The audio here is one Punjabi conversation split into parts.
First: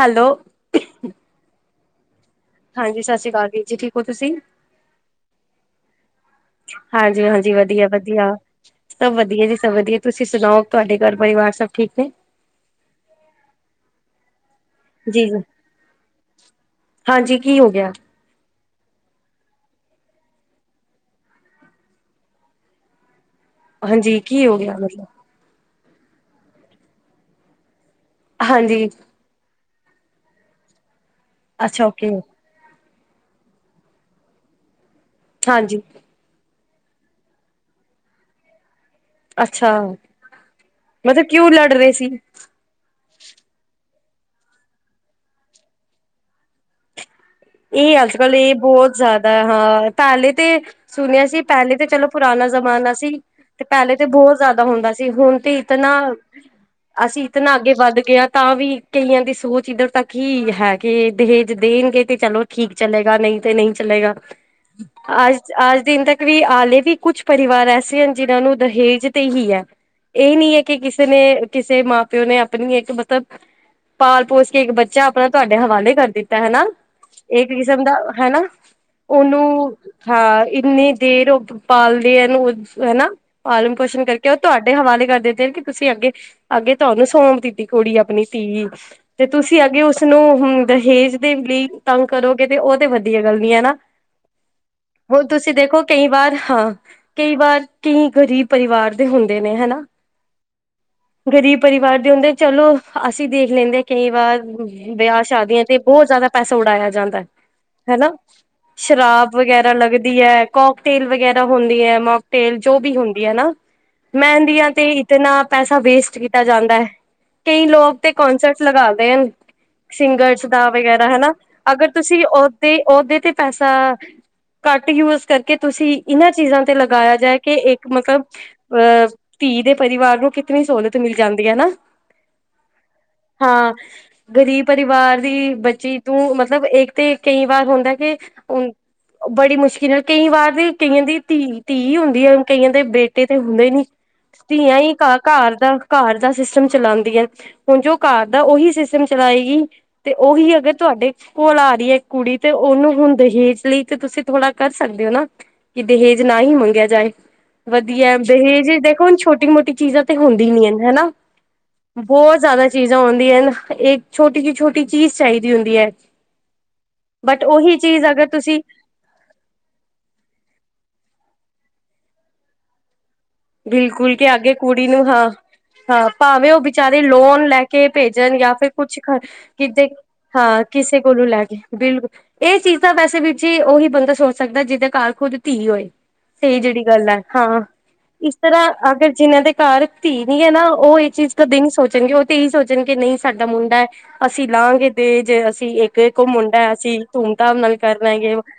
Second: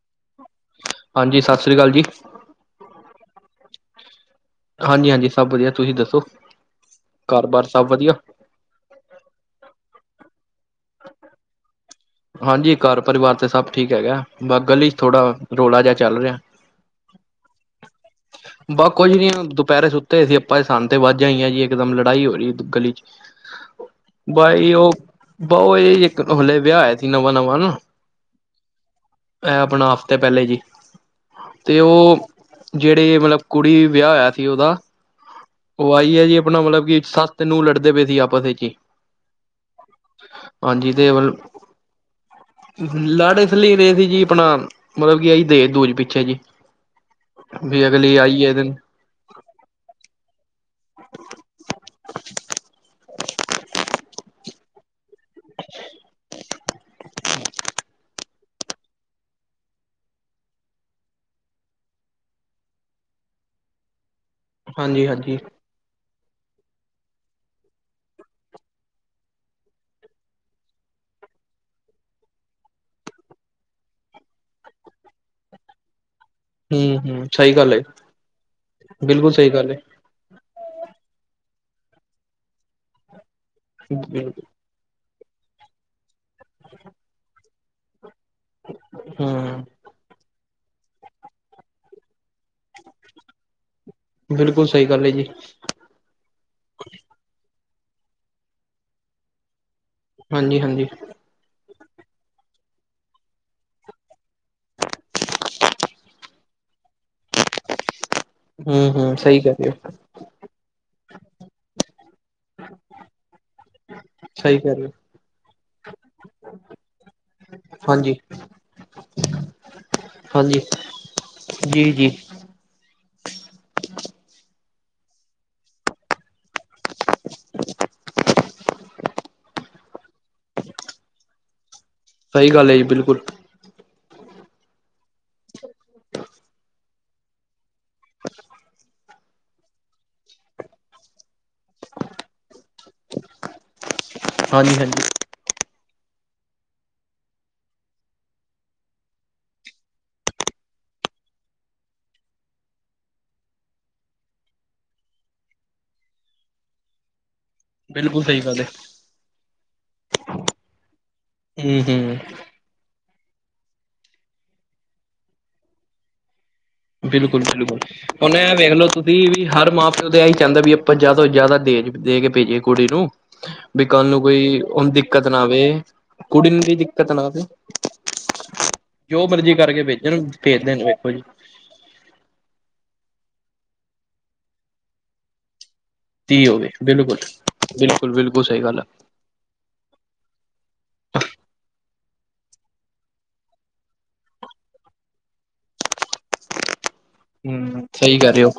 ਹੈਲੋ। ਹਾਂਜੀ। ਸਤਿ ਸ੍ਰੀ ਅਕਾਲ ਜੀ। ਹਾਂਜੀ। ਸਤਿ ਸ਼੍ਰੀ ਅਕਾਲ ਜੀ। ਠੀਕ ਹੋ ਤੁਸੀਂ। ਹਾਂਜੀ, ਹਾਂਜੀ। ਸਭ ਵਧੀਆ ਤੁਸੀਂ ਦੱਸੋ। ਹਾਂਜੀ, ਘਰ ਹਾਂਜੀ। ਬਾਰ ਸਭ ਵਧੀਆ ਵਧੀਆ। ਸਭ ਵਧੀਆ ਜੀ ਸਭ ਵਧੀਆ ਤੁਸੀਂ ਸੁਣਾਓ ਤੁਹਾਡੇ ਘਰ ਪਰਿਵਾਰ ਸਭ ਠੀਕ ਨੇ ਹਾਂਜੀ। ਘਰ ਪਰਿਵਾਰ ਤੇ ਸਭ ਠੀਕ ਹੈਗਾ। ਬਸ ਗਲੀ ਹੀ ਜੀ ਥੋੜਾ ਜੀ ਰੌਲਾ ਜਿਹਾ ਚੱਲ ਰਿਹਾ। ਹਾਂਜੀ। ਕੀ ਹੋ ਗਿਆ? ਬਸ ਕੁੱਝ ਨੀ ਦੁਪਹਿਰੇ ਸੁੱਤੇ ਸੀ ਆਪਾਂ ਸਾਨੂੰ ਤੇ ਵਾਜਾ ਆਈਆ ਜੀ ਇੱਕ ਦਮ ਲੜਾਈ ਹੋ ਰਹੀ ਗਲੀ ਚ। ਹਾਂਜੀ ਕੀ ਹੋ ਬਾਈ ਗਿਆ ਉਹ ਮਤਲਬ ਬ ਉਹ ਇਹ ਇੱਕ ਹਲੇ ਵਿਆਹ ਹੋਇਆ ਸੀ ਨਵਾਂ ਨਵਾਂ ਹਨਾਂ। ਹਾਂਜੀ। ਹੈ ਆਪਣਾ ਹਫ਼ਤੇ ਪਹਿਲੇ ਜੀ ਤੇ ਅੱਛਾ ਓਕੇ ਉਹ ਜਿਹੜੇ ਮਤਲਬ ਕੁੜੀ ਵਿਆਹ ਹੋਇਆ ਸੀ ਉਹਦਾ ਹਾਂਜੀ ਉਹ ਆਈ ਹੈ ਜੀ। ਆਪਣਾ ਮਤਲਬ ਕਿ ਸਸ ਤੇ ਨੂੰਹ ਨੂੰ ਲੜਦੇ ਪਏ ਸੀ ਆਪਸ ਵਿੱਚ ਈ। ਅੱਛਾ ਮਤਲਬ ਕਿਉਂ ਲੜ ਰਹੇ ਸੀ। ਲਾੜ ਇਸ ਲਈ ਰਹੇ ਸੀ ਜੀ ਆਪਣਾ ਮਤਲਬ ਕੀ ਆ ਦਹੇਜ ਦੂਜ ਪਿੱਛੇ ਜੀ। ਵੀ ਇਹ ਅਗਲੀ ਅੱਜ ਕੱਲ ਆਈ ਹੈ ਇਹ ਦਿਨ ਬਹੁਤ ਜ਼ਿਆਦਾ। ਹਾਂ, ਪਹਿਲੇ ਤੇ ਸੁਣਿਆ ਸੀ ਪਹਿਲੇ ਤਾਂ ਚਲੋ ਪੁਰਾਣਾ ਜ਼ਮਾਨਾ ਸੀ। ਤੇ ਪਹਿਲੇ ਤੇ ਬਹੁਤ ਜ਼ਿਆਦਾ ਹੁੰਦਾ ਸੀ ਹੁਣ ਤੇ ਇਤਨਾ ਅਸੀਂ ਇਤਨਾ ਅੱਗੇ ਵੱਧ ਗਏ ਹਾਂ ਤਾਂ ਵੀ ਕਈਆਂ ਦੀ ਸੋਚ ਇੱਧਰ ਤੱਕ ਈ ਹੈ। ਕੇ ਦਹੇਜ ਦੇਣਗੇ। ਤੇ ਚਲੋ ਠੀਕ ਚਲੇਗਾ ਨਹੀਂ ਤੇ ਨਹੀਂ ਚਲੇਗਾ ਹਾਂਜੀ-ਹਾਂਜੀ ਅੱਜ ਅੱਜ ਦਿਨ ਤੱਕ ਵੀ ਆਲੇ ਵੀ ਕੁਛ ਪਰਿਵਾਰ ਐਸੇ ਹਨ ਜਿਨਾਂ ਨੂੰ ਦਹੇਜ ਤੇ ਹੀ ਹੈ। ਇਹ ਨੀ ਹੈ ਕਿ ਕਿਸੇ ਨੇ ਕਿਸੇ ਮਾਂ ਪਿਓ ਨੇ ਆਪਣੀ ਹੈ ਮਤਲਬ ਪਾਲ ਪੋਸ ਕੇ ਇੱਕ ਬੱਚਾ ਆਪਣਾ ਤੁਹਾਡੇ ਹਵਾਲੇ ਕਰ ਦਿੱਤਾ ਹਨਾ। ਹੂੰ ਹੂੰ ਇੱਕ ਸਹੀ ਗੱਲ ਹੈ ਕਿਸਮ ਦਾ ਹਨਾ ਬਿਲਕੁਲ ਉਹਨੂੰ ਸਹੀ ਗੱਲ ਹੈ। ਹਾਂ ਇੰਨੀ ਦੇਰ ਉਹ ਪਾਲਦੀ ਹੈਨ ਹਨਾ ਪਾਲਣ ਪੋਸ਼ਣ ਕਰਕੇ ਉਹ ਤੁਹਾਡੇ ਦੇ ਹਵਾਲੇ ਕਰ ਦਿੱਤੇ ਨੇ ਕਿ ਤੁਸੀਂ ਅੱਗੇ ਅੱਗੇ ਤੁਹਾਨੂੰ ਸੌਂਪ ਦਿੱਤੀ ਕੁੜੀ ਆਪਣੀ ਤੇ ਤੁਸੀਂ ਹੂੰ ਅਗੇ ਉਸਨੂੰ ਹੂੰ ਦਹੇਜ ਦੇ ਲਈ ਤੰਗ ਕਰੋਗੇ ਤੇ ਉਹ ਤੇ ਵਧੀਆ ਗੱਲ ਨਈ ਐ ਨਾ ਬਿਲਕੁਲ ਸਹੀ ਗੱਲ ਹੈ ਓਰ ਜੀ ਤੁਸੀਂ ਦੇਖੋ ਕਈ ਵਾਰ ਹਾਂ ਕਈ ਵਾਰ ਕਈ ਗਰੀਬ ਪਰਿਵਾਰ ਦੇ ਹੁੰਦੇ ਨੇ ਹਨਾ ਹਾਂਜੀ ਹਾਂਜੀ ਗ਼ਰੀਬ ਪਰਿਵਾਰ ਦੇ ਹੁੰਦੇ ਚਲੋ ਅਸੀਂ ਦੇਖ ਲੈਂਦੇ ਹਾਂ ਕਈ ਵਾਰ ਵਿਆਹ ਸ਼ਾਦੀਆਂ ਤੇ ਬਹੁਤ ਜ਼ਿਆਦਾ ਪੈਸਾ ਉਡਾਇਆ ਜਾਂਦਾ ਐ ਹਨਾ ਹੂੰ-ਹੂੰ ਸ਼ਰਾਬ ਸਹੀ ਕਹਿ ਰਹੇ ਵਗੈਰਾ ਹੋ। ਲੱਗਦੀ ਦੀ ਹੈ ਕੋਕ ਟੇਲ ਵਗੈਰਾ ਹੁੰਦੀ ਐ ਮੋਕ ਟੇਲ ਜੋ ਵੀ ਹੁੰਦੀ ਐ ਨਾ ਸਹੀ ਮਹਿੰਦੀਆਂ ਕਹਿ ਤੇ ਰਹੇ ਹੋ ਇਤਨਾ ਪੈਸਾ ਵੇਸਟ ਕੀਤਾ ਜਾਂਦਾ ਐ ਕਈ ਲੋਕ ਤੇ ਹਾਂਜੀ-ਹਾਂਜੀ ਕੋਂਸਰਟ ਲਗਾਦੇ ਹਨ ਸਿੰਗਰਸ ਦਾ ਵਗੈਰਾ ਹਨਾ ਅਗਰ ਜੀ-ਜੀ ਤੁਸੀਂ ਓਤੇ ਓਦੇ ਤੇ ਪੈਸਾ ਘੱਟ ਯੂਜ ਕਰਕੇ ਤੁਸੀਂ ਇਨਾਂ ਚੀਜ਼ਾਂ ਤੇ ਲਗਾਇਆ ਜਾਏ ਕੇ ਇੱਕ ਮਤਲਬ ਅਹ ਧੀ ਦੇ ਪਰਿਵਾਰ ਨੂੰ ਕਿਤਨੀ ਸਹੂਲਤ ਮਿਲ ਜਾਂਦੀ ਐ ਨਾ। ਸਹੀ ਗੱਲ ਐ ਜੀ ਬਿਲਕੁਲ। ਹਾਂ, ਗਰੀਬ ਪਰਿਵਾਰ ਦੀ ਬੱਚੀ ਤੂੰ ਮਤਲਬ ਇੱਕ ਤੇ ਕਈ ਵਾਰ ਹੁੰਦਾ ਕਿ ਅ ਬੜੀ ਮੁਸ਼ਕਿਲ ਨਾਲ ਕਈ ਵਾਰ ਦੀ ਕਈਆਂ ਦੀ ਧੀ ਧੀ ਹੁੰਦੀ ਐ, ਕਈਆਂ ਦੇ ਬੇਟੇ ਤੇ ਹੁੰਦੇ ਨੀ। ਧੀਆਂ ਈ ਹਾਂਜੀ-ਹਾਂਜੀ ਘ ਘਰ ਦਾ ਘਰ ਦਾ ਸਿਸਟਮ ਚਲਾਂਦੀਆਂ। ਹੁਣ ਜੋ ਘਰ ਦਾ ਉਹੀ ਸਿਸਟਮ ਚਲਾਏਗੀ ਤੇ ਉਹੀ ਅਗਰ ਤੁਹਾਡੇ ਕੋਲ ਆ ਰਹੀ ਐ ਇੱਕ ਕੁੜੀ ਤੇ ਉਹਨੂੰ ਹੁਣ ਦਹੇਜ ਲਈ ਤੇ ਤੁਸੀਂ ਥੋੜ੍ਹਾ ਕਰ ਸਕਦੇ ਔ ਨਾ। ਕਿ ਦਹੇਜ ਨਾ ਹੀ ਮੰਗਿਆ ਜਾਏ। ਵਧੀਆ ਬਿਲਕੁਲ ਸਹੀ ਗੱਲ ਹੈ ਦਹੇਜ ਦੇਖੋ ਹੁਣ ਛੋਟੀ ਮੋਟੀ ਚੀਜ਼ਾਂ ਤੇ ਹੁੰਦੀ ਈ ਨੀ ਏ ਹਨਾਂ। ਹਂ, ਹਂ ਚੀਜ਼ਾਂ ਹੁੰਂਦੀਆਂ ਹਨਾਂ ਇਹ ਛੋਟੀ ਤੋਂ ਛੋਟੀ ਚੀਜ਼ ਚਾਹੀਦੀ ਹੁੰਦੀ ਐ। ਬਿਲਕੁਲ ਬਿਲਕੁਲ, ਹੁਨ ਏ ਵੇਖਲੋ ਤੁ ਵੀ ਹਰ ਮਾਂ ਪਿਓ ਤਾਂ ਇਹੀ ਚਾਹੁੰਦਾ ਵੀ ਆਪਾਂ ਜ਼ਿਆਦਾ ਤੋਂ ਜ਼ਿਆਦਾ ਦੇ ਦੇ ਕੇ ਭੇਜੀਏ ਕੁੜੀ ਨੂੰ। ਵੀ ਕੱਲ ਬਿਲਕੁਲ ਨੂੰ ਕੇ ਅਗੇ ਕੋਈ ਕੁੜੀ ਉਹਨੂੰ ਨੂੰ ਦਿੱਕਤ ਹਾਂ, ਨਾ ਆਵੇ ਹਾਂ ਕੁੜੀ ਭਾਵੇਂ ਉਹ ਨੂੰ ਵੀ ਵਿਚਾਰੇ ਦਿੱਕਤ ਨਾ ਆਵੇ ਲੋਨ ਲੈ ਕੇ ਕੇ ਭੇਜਣ ਜਾਂ ਫਿਰ ਕੁਛ ਕ ਜੋ ਮਰਜ਼ੀ ਕਿ ਕਰਕੇ ਜੇ ਭੇਜਣ ਹਾਂ ਭੇਜ ਦੇਣ ਕਿਸੇ ਵੇਖੋ ਜੀ ਕੋਲੋਂ ਲੈ ਕੇ ਬਿਲਕੁਲ ਇਹ ਚੀਜ਼ ਤਾਂ ਵੈਸੇ ਵਿੱਚ ਹੀ ਉਹੀ ਬੰਦਾ ਸੋਚ ਸਕਦਾ ਜਿਹਦੇ ਘਰ ਖੁੱਦ ਧੀ ਹੋਏ। ਧੀ ਸਹੀ ਹੋਵੇ ਜਿਹੜੀ ਗੱਲ ਬਿਲਕੁਲ ਐ, ਹਾਂ ਬਿਲਕੁਲ ਇਸ ਬਿਲਕੁਲ ਸਹੀ ਤਰ੍ਹਾਂ ਗੱਲ ਆ ਅਗਰ ਜਿਨਾਂ ਦੇ ਘਰ ਧੀ ਨੀ ਐ ਨਾ ਉਹ ਇਹ ਚੀਜ਼ ਕਦੇ ਨੀ ਸੋਚਣਗੇ ਉਹ ਤੇ ਇਹੀ ਸੋਚਣਗੇ ਨਈਂ ਸਾਡਾ ਮੁੰਡਾ ਐ। ਅਸੀਂ ਲਾਂਹਗੇ ਦੇਜੇ ਅਸੀਂ ਇੱਕ ਇੱਕ ਮੁੰਡਾ ਅਸੀਂ ਧੂਮ-ਧਾਮ ਨਾਲ ਹਮ ਕਰ ਸਹੀ ਕਹਿ ਲਾਂਗੇ। ਰਹੇ ਹੋ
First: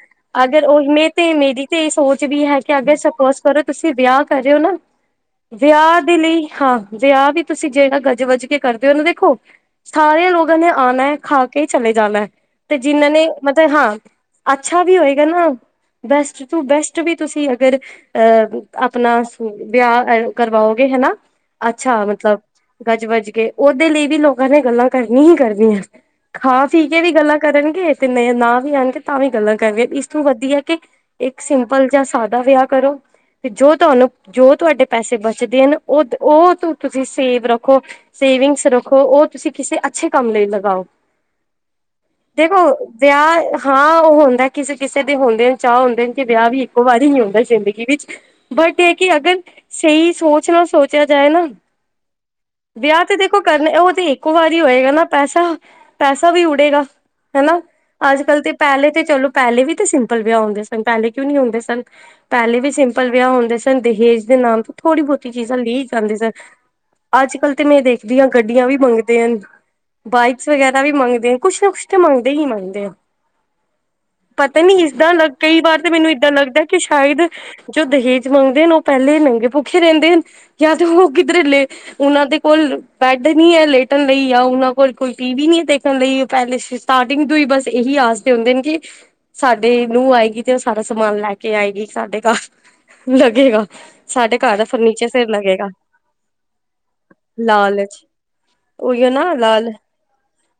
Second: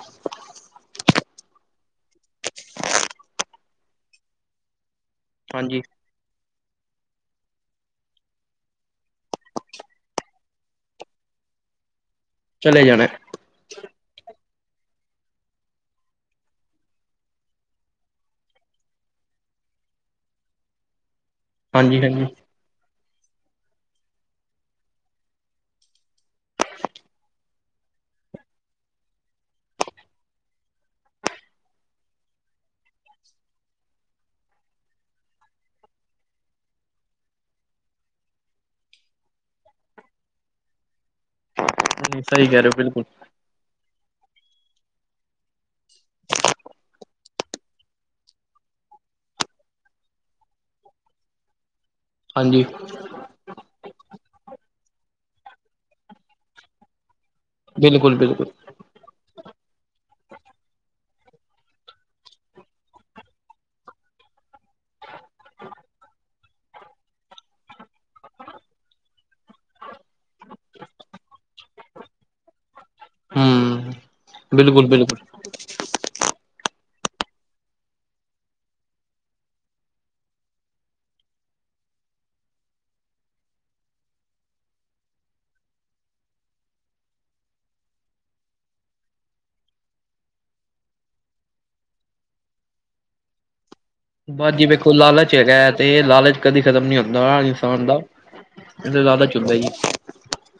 ਅਗਰ ਉਹੀ ਮ ਤੇ ਮੇਰੀ ਤੇ ਇਹ ਸੋਚ ਵੀ ਹੈ ਕਿ ਅਗਰ ਸਪੋਜ ਕਰੋ ਤੁਸੀਂ ਵਿਆਹ ਕਰਿਓ ਨਾ ਹਾਂਜੀ ਵਿਆਹ ਦੇ ਲਈ ਹਾਂ, ਵਿਆਹ ਵੀ ਤੁਸੀਂ ਜਿਹੜਾ ਗਜ-ਵੱਜ ਕੇ ਕਰਦੇ ਓਨਾਂ ਦੇਖੋ ਸਾਰੇ ਲੋਕਾਂ ਨੇ ਆਣਾ ਐ, ਖਾ ਕੇ ਚਲੇ ਜਾਣਾ ਤੇ ਚਲੇ ਜਾਣਾ ਜਿਨਾਂ ਨੇ ਮਤਲਬ ਹਾਂ, ਅੱਛਾ ਵੀ ਹੋਏਗਾ ਨਾ ਬੈਸਟ ਟੂ ਬੈਸਟ ਵੀ ਤੁਸੀਂ ਅਗਰ ਅ ਆਪਣਾ ਵਿਆਹ ਕਰਵਾਓਗੇ ਹਨਾਂ, ਹਾਂਜੀ ਅੱਛਾ ਹਾਂਜੀ ਮਤਲਬ ਗਜ-ਵੱਜ ਕੇ ਉਹਦੇ ਲਈ ਵੀ ਲੋਕਾਂ ਨੇ ਗੱਲਾਂ ਕਰਨੀ ਹੀ ਕਰਨੀ ਐ। ਖਾ ਪੀ ਕੇ ਵੀ ਗੱਲਾਂ ਕਰਨਗੇ ਤੇ ਨ ਨਾ ਵੀ ਆਣਗੇ ਤਾਂ ਵੀ ਗੱਲਾਂ ਕਰਨਗੇ ਇਸਨੂੰ ਵਧੀਆ ਕਿ ਇੱਕ ਸਿੰਪਲ ਜਿਆ ਸਾਦਾ ਵਿਆਹ ਕਰੋ ਤੇ ਜੋ ਤੁਹਾਨੂੰ ਜੋ ਤੁਹਾਡੇ ਪੈਸੇ ਬਚਦੇ ਐਨਾਂ, ਉਹ ਉਹ ਤੁਸੀਂ ਸੇਵ ਰੱਖੋ। ਸੇਵਿੰਗਸ ਰੱਖੋ, ਉਹ ਤੁਸੀਂ ਕਿਸੇ ਅੱਛੇ ਕੰਮ ਲਈ ਲਗਾਓ। ਸਹੀ ਕਹਿ ਰਹੇ ਹੋ ਦੇਖੋ ਬਿਲਕੁਲ ਵਿਆਹ ਹਾਂ ਉਹ ਹੁੰਦਾ ਕਿਸੇ ਕਿਸੇ ਦੇ ਹੁੰਦੇ ਨੇ, ਚਾਹ ਹੁੰਦੇ ਨੇ ਤੇ ਵਿਆਹ ਵੀ ਇੱਕੋ ਵਾਰੀ ਹੀ ਹੁੰਦਾ ਜ਼ਿੰਦਗੀ ਵਿੱਚ ਬਟ ਇਹ ਕਿ ਅਗਰ ਸਹੀ ਸੋਚ ਨਾਲ ਸੋਚਿਆ ਜਾਏ ਨਾ ਹਾਂਜੀ। ਵਿਆਹ ਤੇ ਦੇਖੋ ਕਰਨੇ ਉਹ ਤੇ ਇੱਕੋ ਵਾਰੀ ਹੋਏਗਾ ਨਾ ਪੈਸਾ, ਪੈਸਾ ਵੀ ਉਡੇਗਾ। ਹਨਾਂ, ਬਿਲਕੁਲ ਅੱਜ-ਕੱਲ ਬਿਲਕੁਲ ਤੇ ਪਹਿਲੇ ਤੇ ਚਲੋ। ਪਹਿਲੇ ਵੀ ਤਾਂ ਸਿੰਪਲ ਵਿਆਹ ਹੁੰਦੇ ਸਨ, ਪਹਿਲੇ ਕਿਉਂ ਨੀ ਹੁੰਦੇ ਸਨ, ਪਹਿਲੇ ਵੀ ਸਿੰਪਲ ਵਿਆਹ ਹੁੰਦੇ ਸਨ, ਦਹੇਜ ਦੇ ਨਾਮ ਤੋਂ ਥੋੜ੍ਹੀ ਬਹੁਤੀ ਚੀਜ਼ਾਂ ਲਈ ਜਾਂਦੇ ਸਨ। ਅੱਜ-ਕੱਲ੍ਹ ਤੇ ਮੈਂ ਦੇਖਦੀ ਆਂ, ਗੱਡੀਆਂ ਵੀ ਮੰਗਦੇ ਹਨ। ਬਾਈਕਸ ਵਗੈਰਾ ਵੀ ਮੰਗਦੇ ਆ, ਕੁਛ ਨਾ ਕੁਛ ਤਾਂ ਮੰਗਦੇ ਹੀ ਮੰਗਦੇ ਆ। ਹਮ ਪਤਾ ਨੀ [unintelligible] ਬਿਲਕੁਲ ਬਿਲਕੁਲ ਏਦਾ ਕਈ ਵਾਰ ਤੇ ਮੈਨੂੰ ਏਦਾਂ ਲੱਗਦਾ ਕਿ ਸ਼ਾਇਦ ਜੋ ਦਹੇਜ ਮੰਗਦੇ ਹਨ, ਉਹ ਪਹਿਲੇ ਨੰਗੇ ਭੁੱਖੇ ਰਹਿੰਦੇ ਹਨ ਜਾਂ ਤੇ ਉਹ ਕਿਧਰੇਲੇ। ਉਨਾਂ ਦੇ ਕੋਲ ਬੈੱਡ ਨੀ ਐ ਲੇਟਣ ਲਈ, ਯਾ ਉਨਾਂ ਕੋਲ ਕੋਈ ਟੀਵੀ ਨੀ ਐ ਦੇਖਣ ਲਈ। [unintelligible] ਸਟਾਰਟਿੰਗ ਤੋਂ ਹੀ, ਬਸ ਏਹੀ ਆਸ ਤੇ ਹੁੰਦੇ ਨੇ ਕਿ। ਸਾਡੇ ਨੂੰਹ ਆਏਗੀ ਤੇ ਓ ਸਾਰਾ ਸਮਾਨ ਲੈ ਕੇ ਆਏਗੀ ਸਾਡੇ ਘਰ। ਲੱਗੇਗਾ। ਸਾਡੇ ਬਸ ਘਰ ਦਾ ਜੀ, ਵੇਖੋ ਫਰਨੀਚਰ ਫਿਰ ਲਾਲਚ ਹੈਗਾ, ਲੱਗੇਗਾ ਤੇ ਲਾਲਚ ਕਦੀ ਖਤਮ ਨੀ ਹੁੰਦਾ ਇਨਸਾਨ ਦਾ। ਓਈ ਤੇ ਐ ਨਾ ਲਾਲਚ ਹੁੰਦਾ ਜੀ ਲਾਲ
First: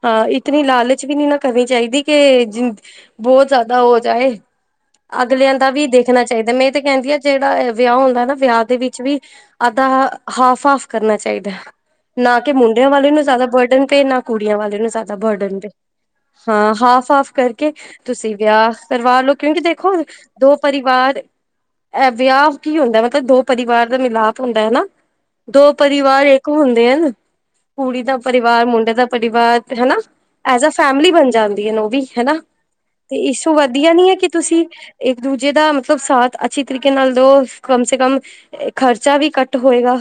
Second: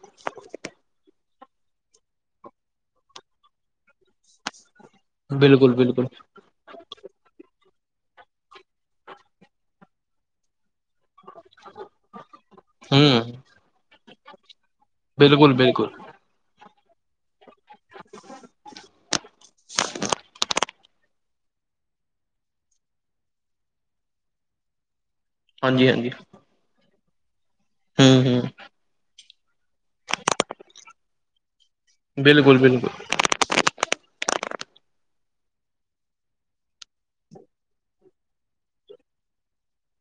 ਹਾਂ, ਇਤਨੀ ਲਾਲਚ ਵੀ ਨੀ ਨਾ, ਕਰਨੀ ਚਾਹੀਦੀ ਕਿ ਜਿੰਦ ਬੋਤ ਜਾਦਾ ਹੋ ਜਾਏ, ਅਗਲੇਆਂ ਦਾ ਬਿਲਕੁਲ ਵੀ ਬਿਲਕੁਲ ਦੇਖਣਾ ਚਾਈਦਾ, ਮੈ। ਤੇ, ਕੇਂਦੀ ਆ ਜੇਹੜਾ ਵਿਆਹ ਹੁੰਦਾ ਨਾ, ਵਿਆਹ ਦੇ ਵਿੱਚ ਵੀ। ਅੱਧਾ, ਹਾਫ -ਹਾਫ ਕਰਨਾ ਚਾਈਦਾ। ਨਾ ਕਿ ਮੁੰਡਿਆਂ ਵਾਲੇ ਨੂੰ ਹਮ ਜ਼ਾਦਾ ਬਰਡਨ ਪਏ, ਨਾ ਕੁੜੀਆਂ ਵਾਲੇ ਨੂੰ ਜ਼ਾਦਾ ਬਿਲਕੁਲ ਬਰਡਨ ਪਏ। ਬਿਲਕੁਲ ਹਾਂ, ਹਾਫ -ਹਾਫ ਕਰਕੇ ਤੁਸੀਂ ਵਿਆਹ ਕਰਵਾ ਲੋੋ, ਕਿਉਂਕਿ ਦੇਖੋ, ਹੁਣ। ਦੋ, ਪਰਿਵਾਰ। ਐ ਵਿਆਹ ਕੀ ਹੁੰਦਾ, ਮਤਲਬ ਦੋ ਪਰਿਵਾਰ ਦਾ ਮਿਲਾਪ ਹੁੰਦਾ ਐ ਨਾ, ਦੋ ਹਾਂਜੀ ਹਾਂਜੀ ਪਰਿਵਾਰ ਇੱ ਇਕ ਹੁੰਦੇ ਅ ਨ, ਕੁੜੀ ਦਾ ਹਮ ਹਮ ਪਰਿਵਾਰ, ਮੁੰਡੇ ਦਾ ਪਰਿਵਾਰ, ਹੈਨਾ, ਐਜ ਆ ਫੈਮਲੀ ਬਣ ਜਾਂਦੀ ਐ ਨਾ ਓ ਵੀ, ਹੈਨਾ, ਬਿਲਕੁਲ ਬਿਲਕੁਲ ਤੇ ਇਸ ਵਧੀਆ ਨੀ ਐ, ਕਿ ਤੁਸੀਂ, ਇੱਕ ਦੂਜੇ ਦਾ ਮਤਲਬ ਸਾਥ। ਅੱਛੀ ਤਰੀਕੇ ਨਾਲ ਦੋ, ਕਮ ਸੇ ਕਮ ਖਰਚਾ ਵੀ ਘੱਟ ਹੋਏਗਾ।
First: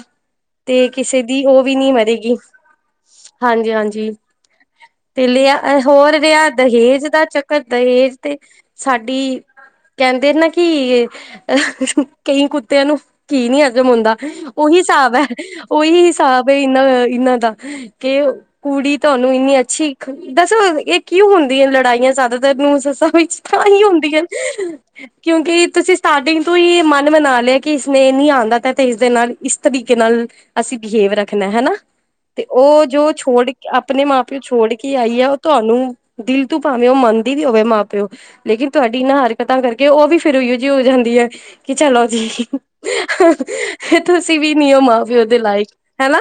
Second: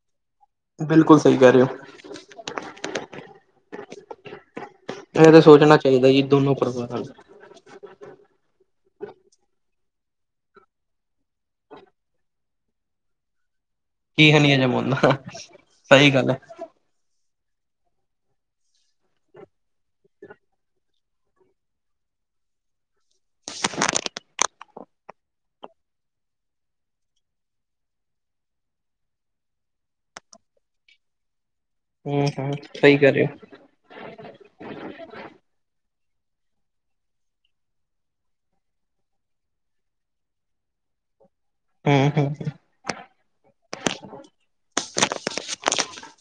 ਤੇ, ਬਿਲਕੁਲ ਕਿਸੇ ਸਹੀ ਦੀ ਕਹਿ ਓ ਰਹੇ ਵੀ ਨੀਂ ਮਰੇਗੀ। ਹਾਂਜੀ -ਹਾਂਜੀ, ਤੇ ਹੋ ਇਹ ਤਾਂ ਲਿਆ, ਸੋਚਣਾ ਚਾਹੀਦਾ ਹੋਰ ਜੀ ਰਿਹਾ ਦੋਨੋ ਪਰਿਵਾਰਾਂ ਦਹੇਜ ਨੂੰ ਦਾ ਚੱਕ ਰ, ਦਹੇਜ ਤੇ ਸਾਡੀ, ਕੈਂਦੇ ਨਾ ਕਿ ਕਈਂ ਕੁੱਤਿਆਂ ਨੂੰ ਘੀ ਨੀ ਹਜ਼ਮ ਹੁੰਦਾ, ਕੀ ਹੈ ਨੀ ਅਜਮ ਓਹੀ ਹੁੰਦਾ ਹਿਸਾਬ ਐ, ਓਹੀ ਸਹੀ ਗੱਲ ਹੈ ਹਿਸਾਬ ਐ ਇਨਾਂ- ਇਨਾਂ ਦਾ। [unintelligible] ਕੁੜੀ, ਤੁਆਨੂੰ ਇੰਨੀ ਅੱਛੀ ਦੱਸੋ, ਏਹ ਕਿਉਂ ਹੁੰਦੀ ਐ? ਲੜਾਈਆਂ ਜ਼ਿਆਦਾਤਰ ਨੂੰਹ ਸੱਸਾ ਵਿੱਚ। ਤਾਂ ਹੀ ਹੁੰਦੀਆਂ ਨ, ਕਿਉਂਕਿ ਤੁਸੀ। ਸਟਾਟਿੰਗ ਤੋਂ ਹੀ ਮਨ ਮਨਾ ਲਿਆ, ਕਿ ਇਸਨੇ ਨੀਂ ਆਂਦਾ ਤਾਂ, ਤੇ ਇਸਦੇ ਨਾਲ ਇਸ ਤਰੀਕੇ ਨਾਲ। ਅਸੀ ਬਿਹੇਵ ਰੱਖਨਾ ਹੈਨਾ, ਹਮ ਤੇ ਹਮ ਓ ਸਹੀ ਜੋ ਕਰ ਰਹੇ ਹੋ ਛੋੜ ਕੇ, ਆਪਣੇ ਮਾਂ ਪਿਓ ਛੋੜ ਕੇ ਆਈ ਐ, ਓ ਤੁਆਨੂੰ ਦਿਲ ਤੋਂ ਭਾਵੇਂ ਓ ਮੰਨਦੀ ਵੀ ਹੋਵੇ ਮਾਂ ਪਿਓ। ਲੇਕਿਨ ਤੁਆਡੀ ਇਨਾਂ ਹਰਕਤਾਂ ਕਰਕੇ ਓ ਵੀ ਫੇਰ ਓਈਓ ਜੇਹੀ ਹੋ ਜਾਂਦੀ ਐ ਕਿ, ਚਲੋ ਹਮ ਜੀ। ਹਮ ਤੁਸੀ ਵੀ ਨੀ ਓ, ਮਾਂ- ਪਿਓ ਦੇ ਲਾਇਕ, ਹੈਨਾ।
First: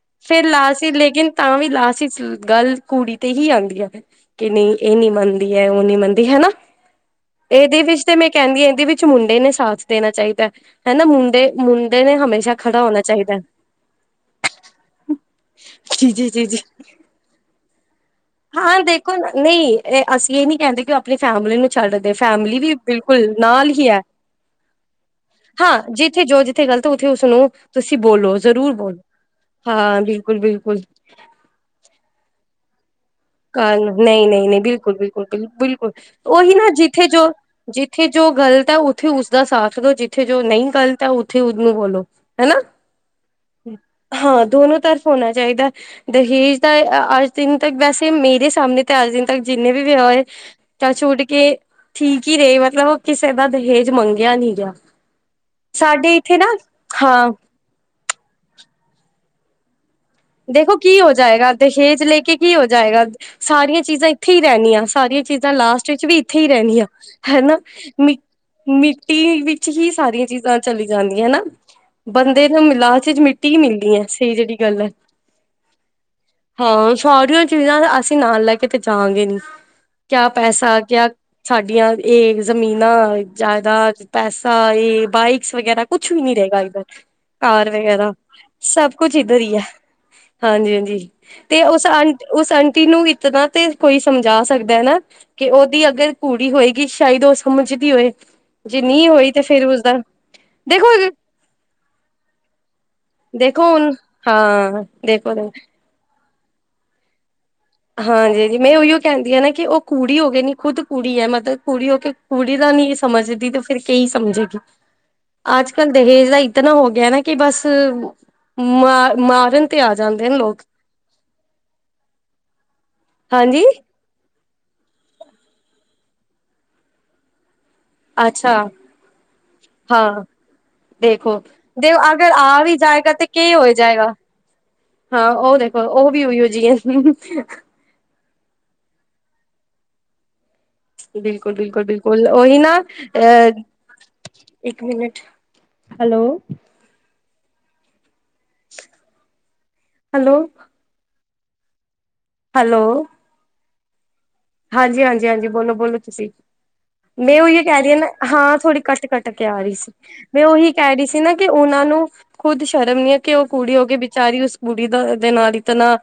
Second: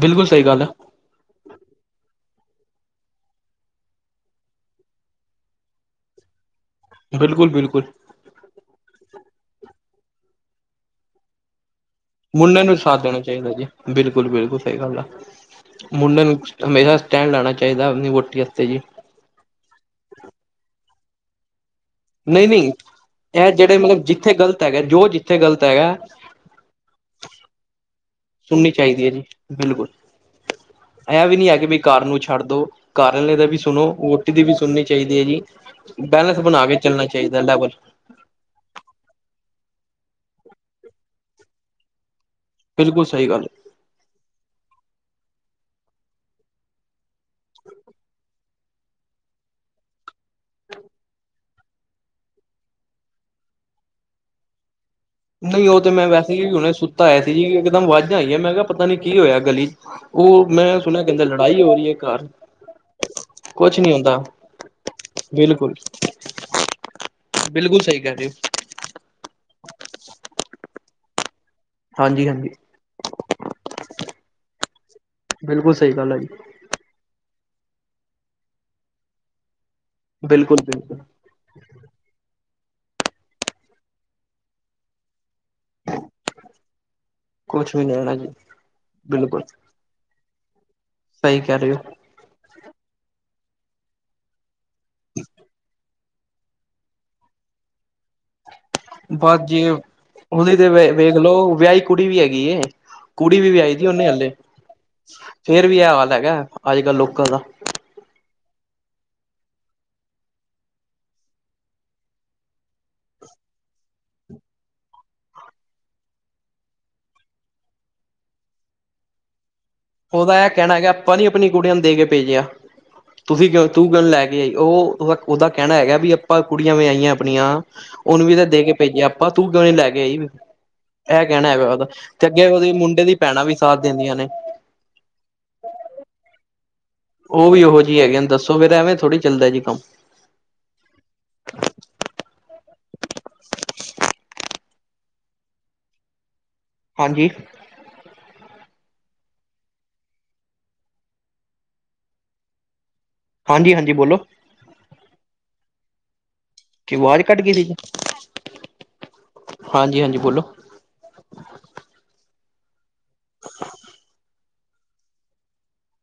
ਬਿਲਕੁਲ ਸਹੀ ਫੇਰ, ਗੱਲ ਹੈ ਲਾਸਟ 'ਚ ਲੇਕਿਨ ਤਾਂ ਵੀ ਲਾਸਟ 'ਚ ਗੱਲ ਕੁੜੀ ਤੇ ਹੀ ਆਂਦੀ ਐ ਫੇਰ। ਕਿ, ਨਈ ਏਹ ਨੀ ਮੰਨਦੀ ਐ, ਓ ਨੀਂ ਮੰਨਦੀ, ਹੈ‌ਨਾ। ਬਿਲਕੁਲ ਏਹਦੇ ਬਿਲਕੁਲ ਵਿੱਚ ਤੇ ਮੈਂ ਕੈੰਦੀ ਹਾਂ, ਏਹਦੇ ਵਿੱਚ ਮੁੰਡੇ ਨੇ ਸਾਥ ਦੇਨਾ ਚਾਈਦਾ, ਹੈਨਾ ਮੁੰਡੇ। ਮੁੰਡੇ ਨੇ, [unintelligible] ਮੁੰਡੇ ਨੂੰ ਹੋਣਾ ਸਾਥ ਦੇਣਾ ਚਾਹੀਦਾ ਚਾਈਦਾ ਜੀ, ਬਿਲਕੁਲ- ਬਿਲਕੁਲ ਸਈ ਗੱਲ ਆ। ਜੀ ਮੁੰਡੇ ਜੀ ਨੂੰ ਜੀ ਜੀ ਹਮੇਸ਼ਾ ਸਟੈਂਡ ਲੈਣਾ ਚਾਈਦਾ, ਆਪਨੀ ਵਹੁਟੀ ਹਾਂ ਦੇਖੋ ਨਈ, ਏਹ ਅਸੀਂ ਏਹ ਨੀਂ, ਕੈੰਦੇ ਕਿ ਓ ਆਪਣੀ ਫੈਮਿਲੀ ਨੂੰ ਛੱਡ ਦੇ, ਨਹੀਂ ਫੈਮਲੀ ਨਹੀਂ ਵੀ ਬਿਲਕੁਲ ਇਹ ਨਾਲ ਜਿਹੜੇ ਹੀ ਹੈ, ਮਤਲਬ ਜਿੱਥੇ ਗ਼ਲਤ ਹੈਗਾ ਜੋ ਜਿੱਥੇ ਗ਼ਲਤ ਹਾਂ ਹੈਗਾ ਜਿੱਥੇ ਜੋ। ਜਿੱਥੇ ਗ਼ਲਤ, ਉੱਥੇ ਉਸਨੂੰ ਤੁਸੀਂ ਬੋਲੋ, ਸੁਣਨੀ ਜ਼ਰੂਰ ਬੋਲੋ, ਚਾਹੀਦੀ ਹਾਂ, ਬਿਲਕੁਲ -ਬਿਲਕੁਲ। ਐ ਵੀ ਨੀਂ ਹੈ, ਕਿ ਬਈ ਘਰ ਨੂੰ ਛੱਡ ਦੋ। ਘਰ ਆਲੇ ਦਾ ਵੀ ਸੁਣੋ, ਕਾਰਨ ਨਹੀਂ ਵੋਟੀ ਦੀ ਨਹੀਂ ਵੀ ਨਹੀਂ ਸੁਣਨੀ ਬਿਲਕੁਲ ਚਾਈਦੀ ਹੈ ਬਿਲਕੁਲ ਜੀ, ਬਿਲ ਬਿਲਕੁਲ ਬੈਲੈਂਸ ਉਹੀ ਬਣਾ ਨਾ ਕੇ ਚੱਲਣਾ ਜਿੱਥੇ ਜੋ ਚਾਈਦਾ, ਲੈਵਲ। ਜਿੱਥੇ ਜੋ ਗਲਤ ਐ, ਉੱਥੇ ਉਸਦਾ ਸਾਥ ਦੋ, ਜਿੱਥੇ ਜੋ ਨਈ ਗ਼ਲਤ ਐ, ਉੱਥੇ ਉਸਨੂੰ ਬੋਲੋ, ਹੈਨਾ। ਬਿਲਕੁਲ, ਸਹੀ ਗੱਲ। ਹਾਂ, ਦੋਨੋ ਤਰਫ਼ ਹੋਣਾ ਚਾਹੀਦਾ। ਦਹੇਜ ਦਾ ਅੱਜ ਦਿਨ ਤੱਕ, ਵੈਸ ਤੇ ਮੇਰੇ ਸਾਮਣੇ, ਤੇ ਅੱਜ ਦਿਨ ਤੱਕ ਜਿਨੇ ਵੀ ਵਿਆਹ ਹੋਏ ਟਚਵੁੱਡ ਕੇ ਠੀਕ ਈ ਰਹੇ, ਮਤਲਬ ਓ ਕਿਸੇ ਦਾ ਦਹੇਜ ਮੰਗਿਆ ਨੀ ਗਿਆ। ਨਈ, ਓਤੇ ਮੈਂ ਸਾਡੇ ਵੈਸੇ ਇੱਥੇ ਨਾ ਵੀ ਹੁਨੇ ਸੁੱਤਾ ਹੋਇਆ ਹਾਂ ਸੀ ਜੀ। ਇਕਦਮ ਵਾਜਾਂ ਆਈਆ, ਮੈਂ ਕਿਹਾ ਪਤਾ ਨੀ ਕੀ ਹੋਇਆ ਗਲੀ 'ਚ। ਉਹ ਦੇਖੋ, ਮੈਂ ਕੀ ਸੁਣਿਆ ਹੋ ਕਹਿੰਦੇ ਜਾਏਗਾ? ਲੜਾਈ ਹੋ ਰਹੀ ਹੈ ਦਹੇਜ ਲੈ ਘਰ ਕੇ ਕੀ ਹੋ ਜਾਏਗਾ? ਕੁਛ ਸਾਰੀਆਂ ਨੀ ਚੀਜ਼ਾਂ ਹੁੰਦਾ ਏਥੇ ਈ ਰੈਣੀਆ। ਸਾਰੀਆਂ ਚੀਜ਼ਾਂ ਬਿਲਕੁਲ। ਲਾਸਟ ਵਿੱਚ ਵੀ ਏਥੇ ਹੀ ਰੈਦੀਆਂ ਹੈਨਾ ਬਿਲਕੁਲ ਸਹੀ ਮ ਕਹਿ ਰਹੇ ਹੋ ਮਿੱਟੀ ਵਿੱਚ ਹੀ ਸਾਰੀਆਂ ਚੀਜ਼ਾਂ ਚਲੀ ਜਾਂਦੀਆਂ, ਹੈਨਾ ਹਾਂਜੀ ਬੰਦੇ ਹਾਂਜੀ ਨੂੰ ਮਿਲਾਸ ਚ ਮਿੱਟੀ ਮਿੱਟੀ ਮਿਲਦੀ ਐ ਸਈ ਜੇੜੀ ਗੱਲ ਐ। ਬਿਲਕੁਲ, ਸਹੀ ਗੱਲ ਐ ਜੀ। ਹਾਂ, ਸਾਰੀਆਂ ਚੀਜ਼ਾਂ ਅਸੀਂ ਨਾਲ ਲੈ ਕੇ ਤੇ ਜਾਵਾਂਗੇ ਨੀ ਕਿਆ ਬਿਲਕੁਲ ਪੈਸਾ ਬਿਲਕੁਲ। ਕਿਆ ਸਾਡੀਆਂ ਏ ਜ਼ਮੀਨਾਂ, ਜਾਇਦਾਦ ਪੈਸਾ, ਏ ਬਾਈਕਸ ਵਗੈਰਾ ਕੁਛ ਵੀ ਨੀ ਰਏਗਾ ਓਧਰ ਕਾਰ ਕੁਛ ਵੀ ਨੀ ਵਗੈਰਾ, ਹੋਣਾ ਜੀ ਸਭ ਕੁਛ ਇੱਧਰ ਬਿਲਕੁਲ ਈ ਐ। ਹਾਂਜੀ-ਹਾਂਜੀ ਸਹੀ ਕਹਿ ਤੇ ਰਹੇ ਓਸ ਹੋ ਆ ਓਸ ਆਂਟੀ ਨੂੰ ਇਤਨਾ ਤੇ ਕੋਈ ਸਮਝਾ ਸਕਦਾ ਐ ਨਾ ਕਿ ਓਦੀ ਅਗਰ ਕੁੜੀ ਹੋਏਗੀ ਸ਼ਾਇਦ ਓ ਸਮਝਦੀ ਹੋਏ। ਜੇ ਨਹੀਂ ਹੋਈ ਬਸ ਤੇ ਜੀ, ਫੇਰ ਉਸਦਾ ਓਦੀ ਤੇ ਦੇਖੋ ਵੇਖਲੋ ਵਿਆਹੀ ਕੁੜੀ ਵੀ ਹੈਗੀ ਏ। ਕੁੜੀ ਵੀ ਦੇਖੋ ਵਿਆਹੀ ਹੁਣ ਹਾਂ ਦੇਖੋ-ਦੇਖੋ ਏ ਹਾਲ ਹੈਗਾ ਅੱਜ-ਕੱਲ੍ਹ ਲੋਕਾਂ ਦਾ ਹਾਂਜੀ ਜੀ, ਮੈਂ ਉਹੀਓ ਕੈਦੀ ਆ ਨਾ ਕਿ ਓ ਕੁੜੀ ਹੋ ਕੇ ਨਾ ਖੁਦ ਕੁੜੀ ਐ ਮਤਲਬ ਕੁੜੀ ਹੋ ਕੇ ਕੁੜੀ ਦਾ ਨੀ ਸਮਝਦੀ, ਤੇ ਫੇਰ ਕੀ ਸਮਝੇਗੀ? ਅੱਜ-ਕੱਲ੍ਹ ਦਹੇਜ ਦਾ ਇਤਨਾ ਹੋ ਗਿਆ ਨਾ ਕਿ ਬਸ ਮਾਰ ਮਾਰਨ ਤੇ ਆ ਜਾਂਦੇ ਓਹਦਾ ਨੇ ਐ ਲੋਕ ਕਹਿਣਾ ਹੈਗਾ ਆਪਾਂ ਨੀ ਆਪਣੀ ਕੁੜੀਆਂ ਨੂੰ ਦੇ ਕੇ ਭੇਜਿਆ? ਤੁਸੀਂ ਹਾਂਜੀ ਕਿਉ ਤੂੰ ਕਿਉ ਨੀ ਲੈ ਕੇ ਓ ਓਦਾ ਕੈਹਣਾ ਹੈਗਾ ਵੀ ਆਪਾਂ ਕੁੜੀਆਂ ਵਿਆਈਆ ਆਪਣੀਆਂ। ਓਨੂੰ ਵੀ ਤਾਂ ਅੱਛਾ ਦੇ ਕੇ ਭੇਜਿਆ ਆਪਾਂ ਤੂੰ ਕਿਉਂ ਨੀ ਲੈ ਕੇ ਆਈ ਹਾਂ ਵੀ। ਐ ਦੇਖੋ ਕਹਿਣਾ ਹੈਗਾ ਓਦਾ ਦੇ ਤੇ ਅਗਰ ਅੱਗੇ ਆ ਓਹਦੀ ਵੀ ਮੁੰਡੇ ਜਾਏਗਾ ਦੀ ਤੇ ਭੈਣਾਂ ਕੀ ਵੀ ਹੋ ਸਾਥ ਜਾਏਗਾ ਦੇਦੀਆਂ ਨੇ। ਹਾਂ, ਓ ਦੇਖੋ ਓ ਵੀ ਉਹੀਓ ਜੀ ਏ। ਓਵੀ ਉਹੋ ਜਿਹੀ ਹੈਗੀਆ ਦੱਸੋ ਫੇਰ ਐਵੇਂ ਥੋੜੀ ਚੱਲਦਾ ਜੀ ਕੰਮ? ਬਿਲਕੁਲ, ਬਿਲਕੁਲ, ਬਿਲਕੁਲ ਓਹੀ ਨਾ ਅਹ ਇੱਕ ਮਿੰਟ ਹੈਲੋ। ਹਾਂਜੀ। ਹੈਲੋ ਹੈਲੋ ਹਾਂਜੀ-ਹਾਂਜੀ ਬੋਲੋ। ਹਾਂਜੀ, ਹਾਂਜੀ, ਹਾਂਜੀ ਬੋਲੋ-ਬੋਲੋ ਤੁਸੀਂ। ਕਿ ਆਵਾਜ਼ ਮੈਂ ਕੱਟ ਗਈ ਉਈਓ ਸੀ ਜੀ ਕਹਿ ਰਹੀ ਹਾਂ ਨਾ ਹਾਂ ਥੋੜ੍ਹੀ ਕੱਟ-ਕੱਟ ਕੇ ਆ ਰਹੀ ਸੀ ਹਾਂਜੀ ਹਾਂਜੀ ਬੋਲੋ ਮੈਂ ਉਹੀ ਕੈ ਰਹੀ ਸੀ ਨਾ ਕਿ ਓਨਾਂ ਨੂੰ ਖੁਦ ਸ਼ਰਮ ਨੀ ਐ ਕਿ ਓ ਕੁੜੀ ਹੋਕੇ ਬੇਚਾਰੀ ਉਸ ਬੁੜੀ ਦਾ ਦੇ ਨਾਲ ਇਤਨਾ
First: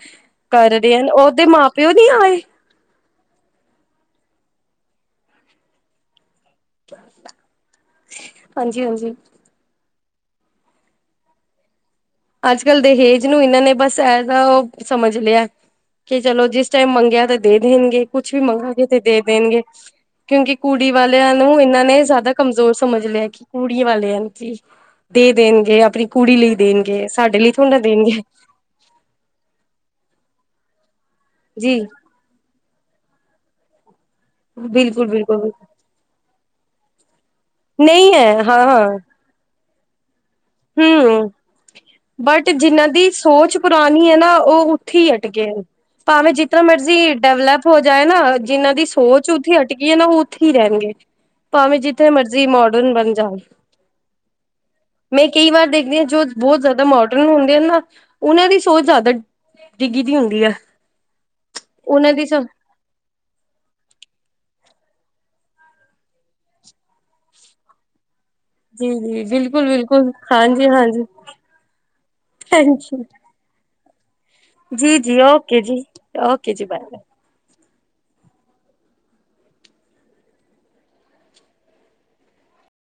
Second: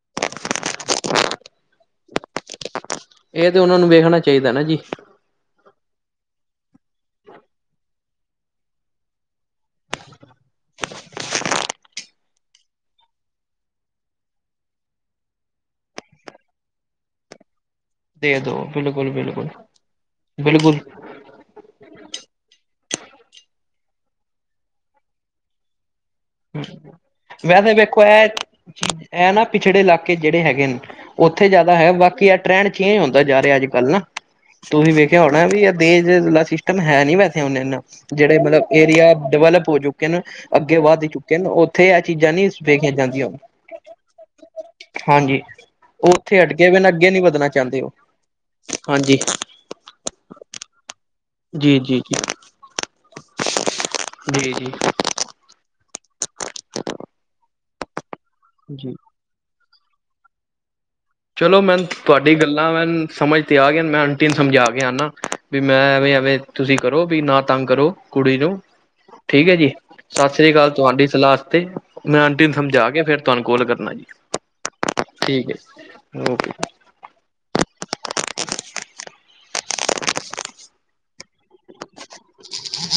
ਕਰ ਰਹੇ ਹਨ, ਓਹਦੇ ਮਾਂ-ਪਿਓ ਨੀ ਆਏ? ਏ ਤੇ ਓਨਾਂ ਨੂੰ ਵੇਖਣਾ ਚਾਈਦਾ ਨਾ ਜੀ। [unintelligible] ਹਾਂਜੀ-ਹਾਂਜੀ। ਅੱਜ-ਕੱਲ ਦਹੇਜ ਨੂੰ ਏਨਾਂ ਨੇ ਬਸ ਏਹਦਾ ਓ ਸਮਝ ਲਿਆ ਕਿ ਚਲੋ, ਜਿਸ ਟਾਈਮ ਮੰਗਿਆ ਤਾਂ ਦੇ ਦੇਣਗੇ। ਕੁਛ ਦੇ ਵੀ ਦੋ ਮੰਗੂਗੇ ਤੇ ਬਿਲਕੁਲ ਦੇ ਬਿਲਕੁਲ ਦੇਣਗੇ, ਕਿਉਂਕਿ ਬਿਲਕੁਲ ਕੁੜੀ ਵਾਲੇ ਨੂੰ ਏਨਾਂ ਨੇ ਜ਼ਿਆਦਾ ਕਮਜ਼ੋਰ ਸਮਝ ਲਿਆ ਕਿ ਕੁੜੀ ਵਾਲੇ ਕੀ ਦੇ ਦੇਣਗੇ ਆਪਣੀ ਕੁੜੀ ਲਈ ਦੇਣਗੇ, ਸਾਡੇ ਲਈ ਥੋੜੀ ਨਾ ਦੇਣਗੇ। ਐ ਨਾ ਪਿਛੜੇ ਇਲਾਕੇ ਜੇੜੇ ਹੈਗੇ ਨੇ, ਉੱਥੇ ਜ਼ਿਆਦਾ ਜੀ। ਹੈ ਬਾਕੀ ਟ੍ਰੈਂਡ ਚੇਂਜ ਹੁੰਦਾ ਜਾ ਰਿਹਾ। ਅੱਜ-ਕੱਲ ਨਾ ਤੁਸੀਂ ਬਿਲਕੁਲ ਵੇਖਿਆ ਬਿਲਕੁਲ ਹੋਣਾ ਵੀ ਬਿਲਕੁਲ ਇਹ ਦਹੇਜ-ਵਹੇਜ ਵਾਲਾ ਸਿਸਟਮ ਹੈ ਨੀ ਵੈਸੇ ਹੁਨ ਏਨਾ, ਨਹੀਂ ਜੇੜੇ ਹੈ ਹਾਂ ਮਤਲਬ ਏਰੀਆ ਡਿਵੈਲਪ ਹੋ ਚੁੱਕੇ ਨੇ। ਅੱਗੇ ਵੱਧ ਹੂੰ ਚੁੱਕੇ ਨੇ ਉੱਥੇ ਇਹ ਚੀਜ਼ਾਂ ਬਟ ਨਹੀਂ ਜਿੰਨਾਂ ਵੇਖੀਆਂ ਦੀ ਜਾਂਦੀਆਂ ਸੋਚ ਪੁਰਾਨੀ ਐ ਨਾ, ਓ ਓਥੇ ਈ ਹਾਂਜੀ ਅਟਕੇ ਨੇ। ਭਾਵੇਂ ਉੱਥੇ ਜਿਤਨਾ ਅਟਕੇ ਪਏ ਨੇ ਅੱਗੇ ਮਰਜ਼ੀ ਨੀ ਵਧਣਾ ਡਿਵਲੈਪ ਹੋ ਚਾਹੁੰਦੇ ਉਹ ਜਾਏ ਨਾ, ਜਿਨਾਂ ਦੀ ਹਾਂਜੀ ਸੋਚ ਓਥੇ ਈ ਅਟਕੀ ਐ ਨਾ ਓ ਓਥੇ ਈ ਰਹਿਨਗੇ, ਭਾਵੇਂ ਜੀ ਜੀ ਜਿਤਨੇ ਜੀ ਮਰਜ਼ੀ ਮੋਡਰਨ ਬਨ ਜਾਓ। ਜੀ-ਜੀ। ਮੈਂ ਕਈ ਵਾਰ ਦੇਖਦੀ ਆਂ ਜੋ ਬੋਤ ਜ਼ਾਦਾ ਮੋਡਰਨ ਹੁੰਦੇ ਆ ਨਾ ਓਨਾਂ ਦੀ ਸੋਚ ਜੀ ਜਾਦਾ ਡਿੱਗੀ ਦੀ ਹੁੰਦੀ ਐ। ਚਲੋ ਮੈਨੂੰ ਤੁਆਡੀ ਗੱਲ ਤਾਂ ਮੈ ਸਮਝ ਤੇ ਆ ਗਿਆ ਮੈਂ ਅੰਟੀ ਨੂੰ ਸਮਝਾ ਕੇ ਆਨਾ ਵੀ ਮੈਂ ਐਵੇਂ-ਐਵੇਂ ਤੁਸੀਂ ਕਰੋ ਵੀ ਨਾ ਤੰਗ ਕਰੋ ਕੁੜੀ ਨੂੰ। ਜੀ ਜੀ ਠੀਕ ਐ ਬਿਲਕੁਲ ਜੀ, ਬਿਲਕੁਲ ਸਸ ਰੀ ਹਾਂਜੀ ਕਾਲ ਹਾਂਜੀ ਤੁਆਡੀ ਸਲਾਹ ਆਸਤੇ, ਮੈਂ ਆਂਟੀ ਨੂੰ ਸਮਝਾ ਕੇ ਫੇਰ ਤਾਨੂੰ ਕੋਲ ਕਰਨਾ ਜੀ। ਜੀ-ਜੀ ਠੀਕ ਓਕੇ ਜੀ, ਹੈ ਓਕੇ ਜੀ ਬਾਏ-ਬਾਏ। [unintelligible]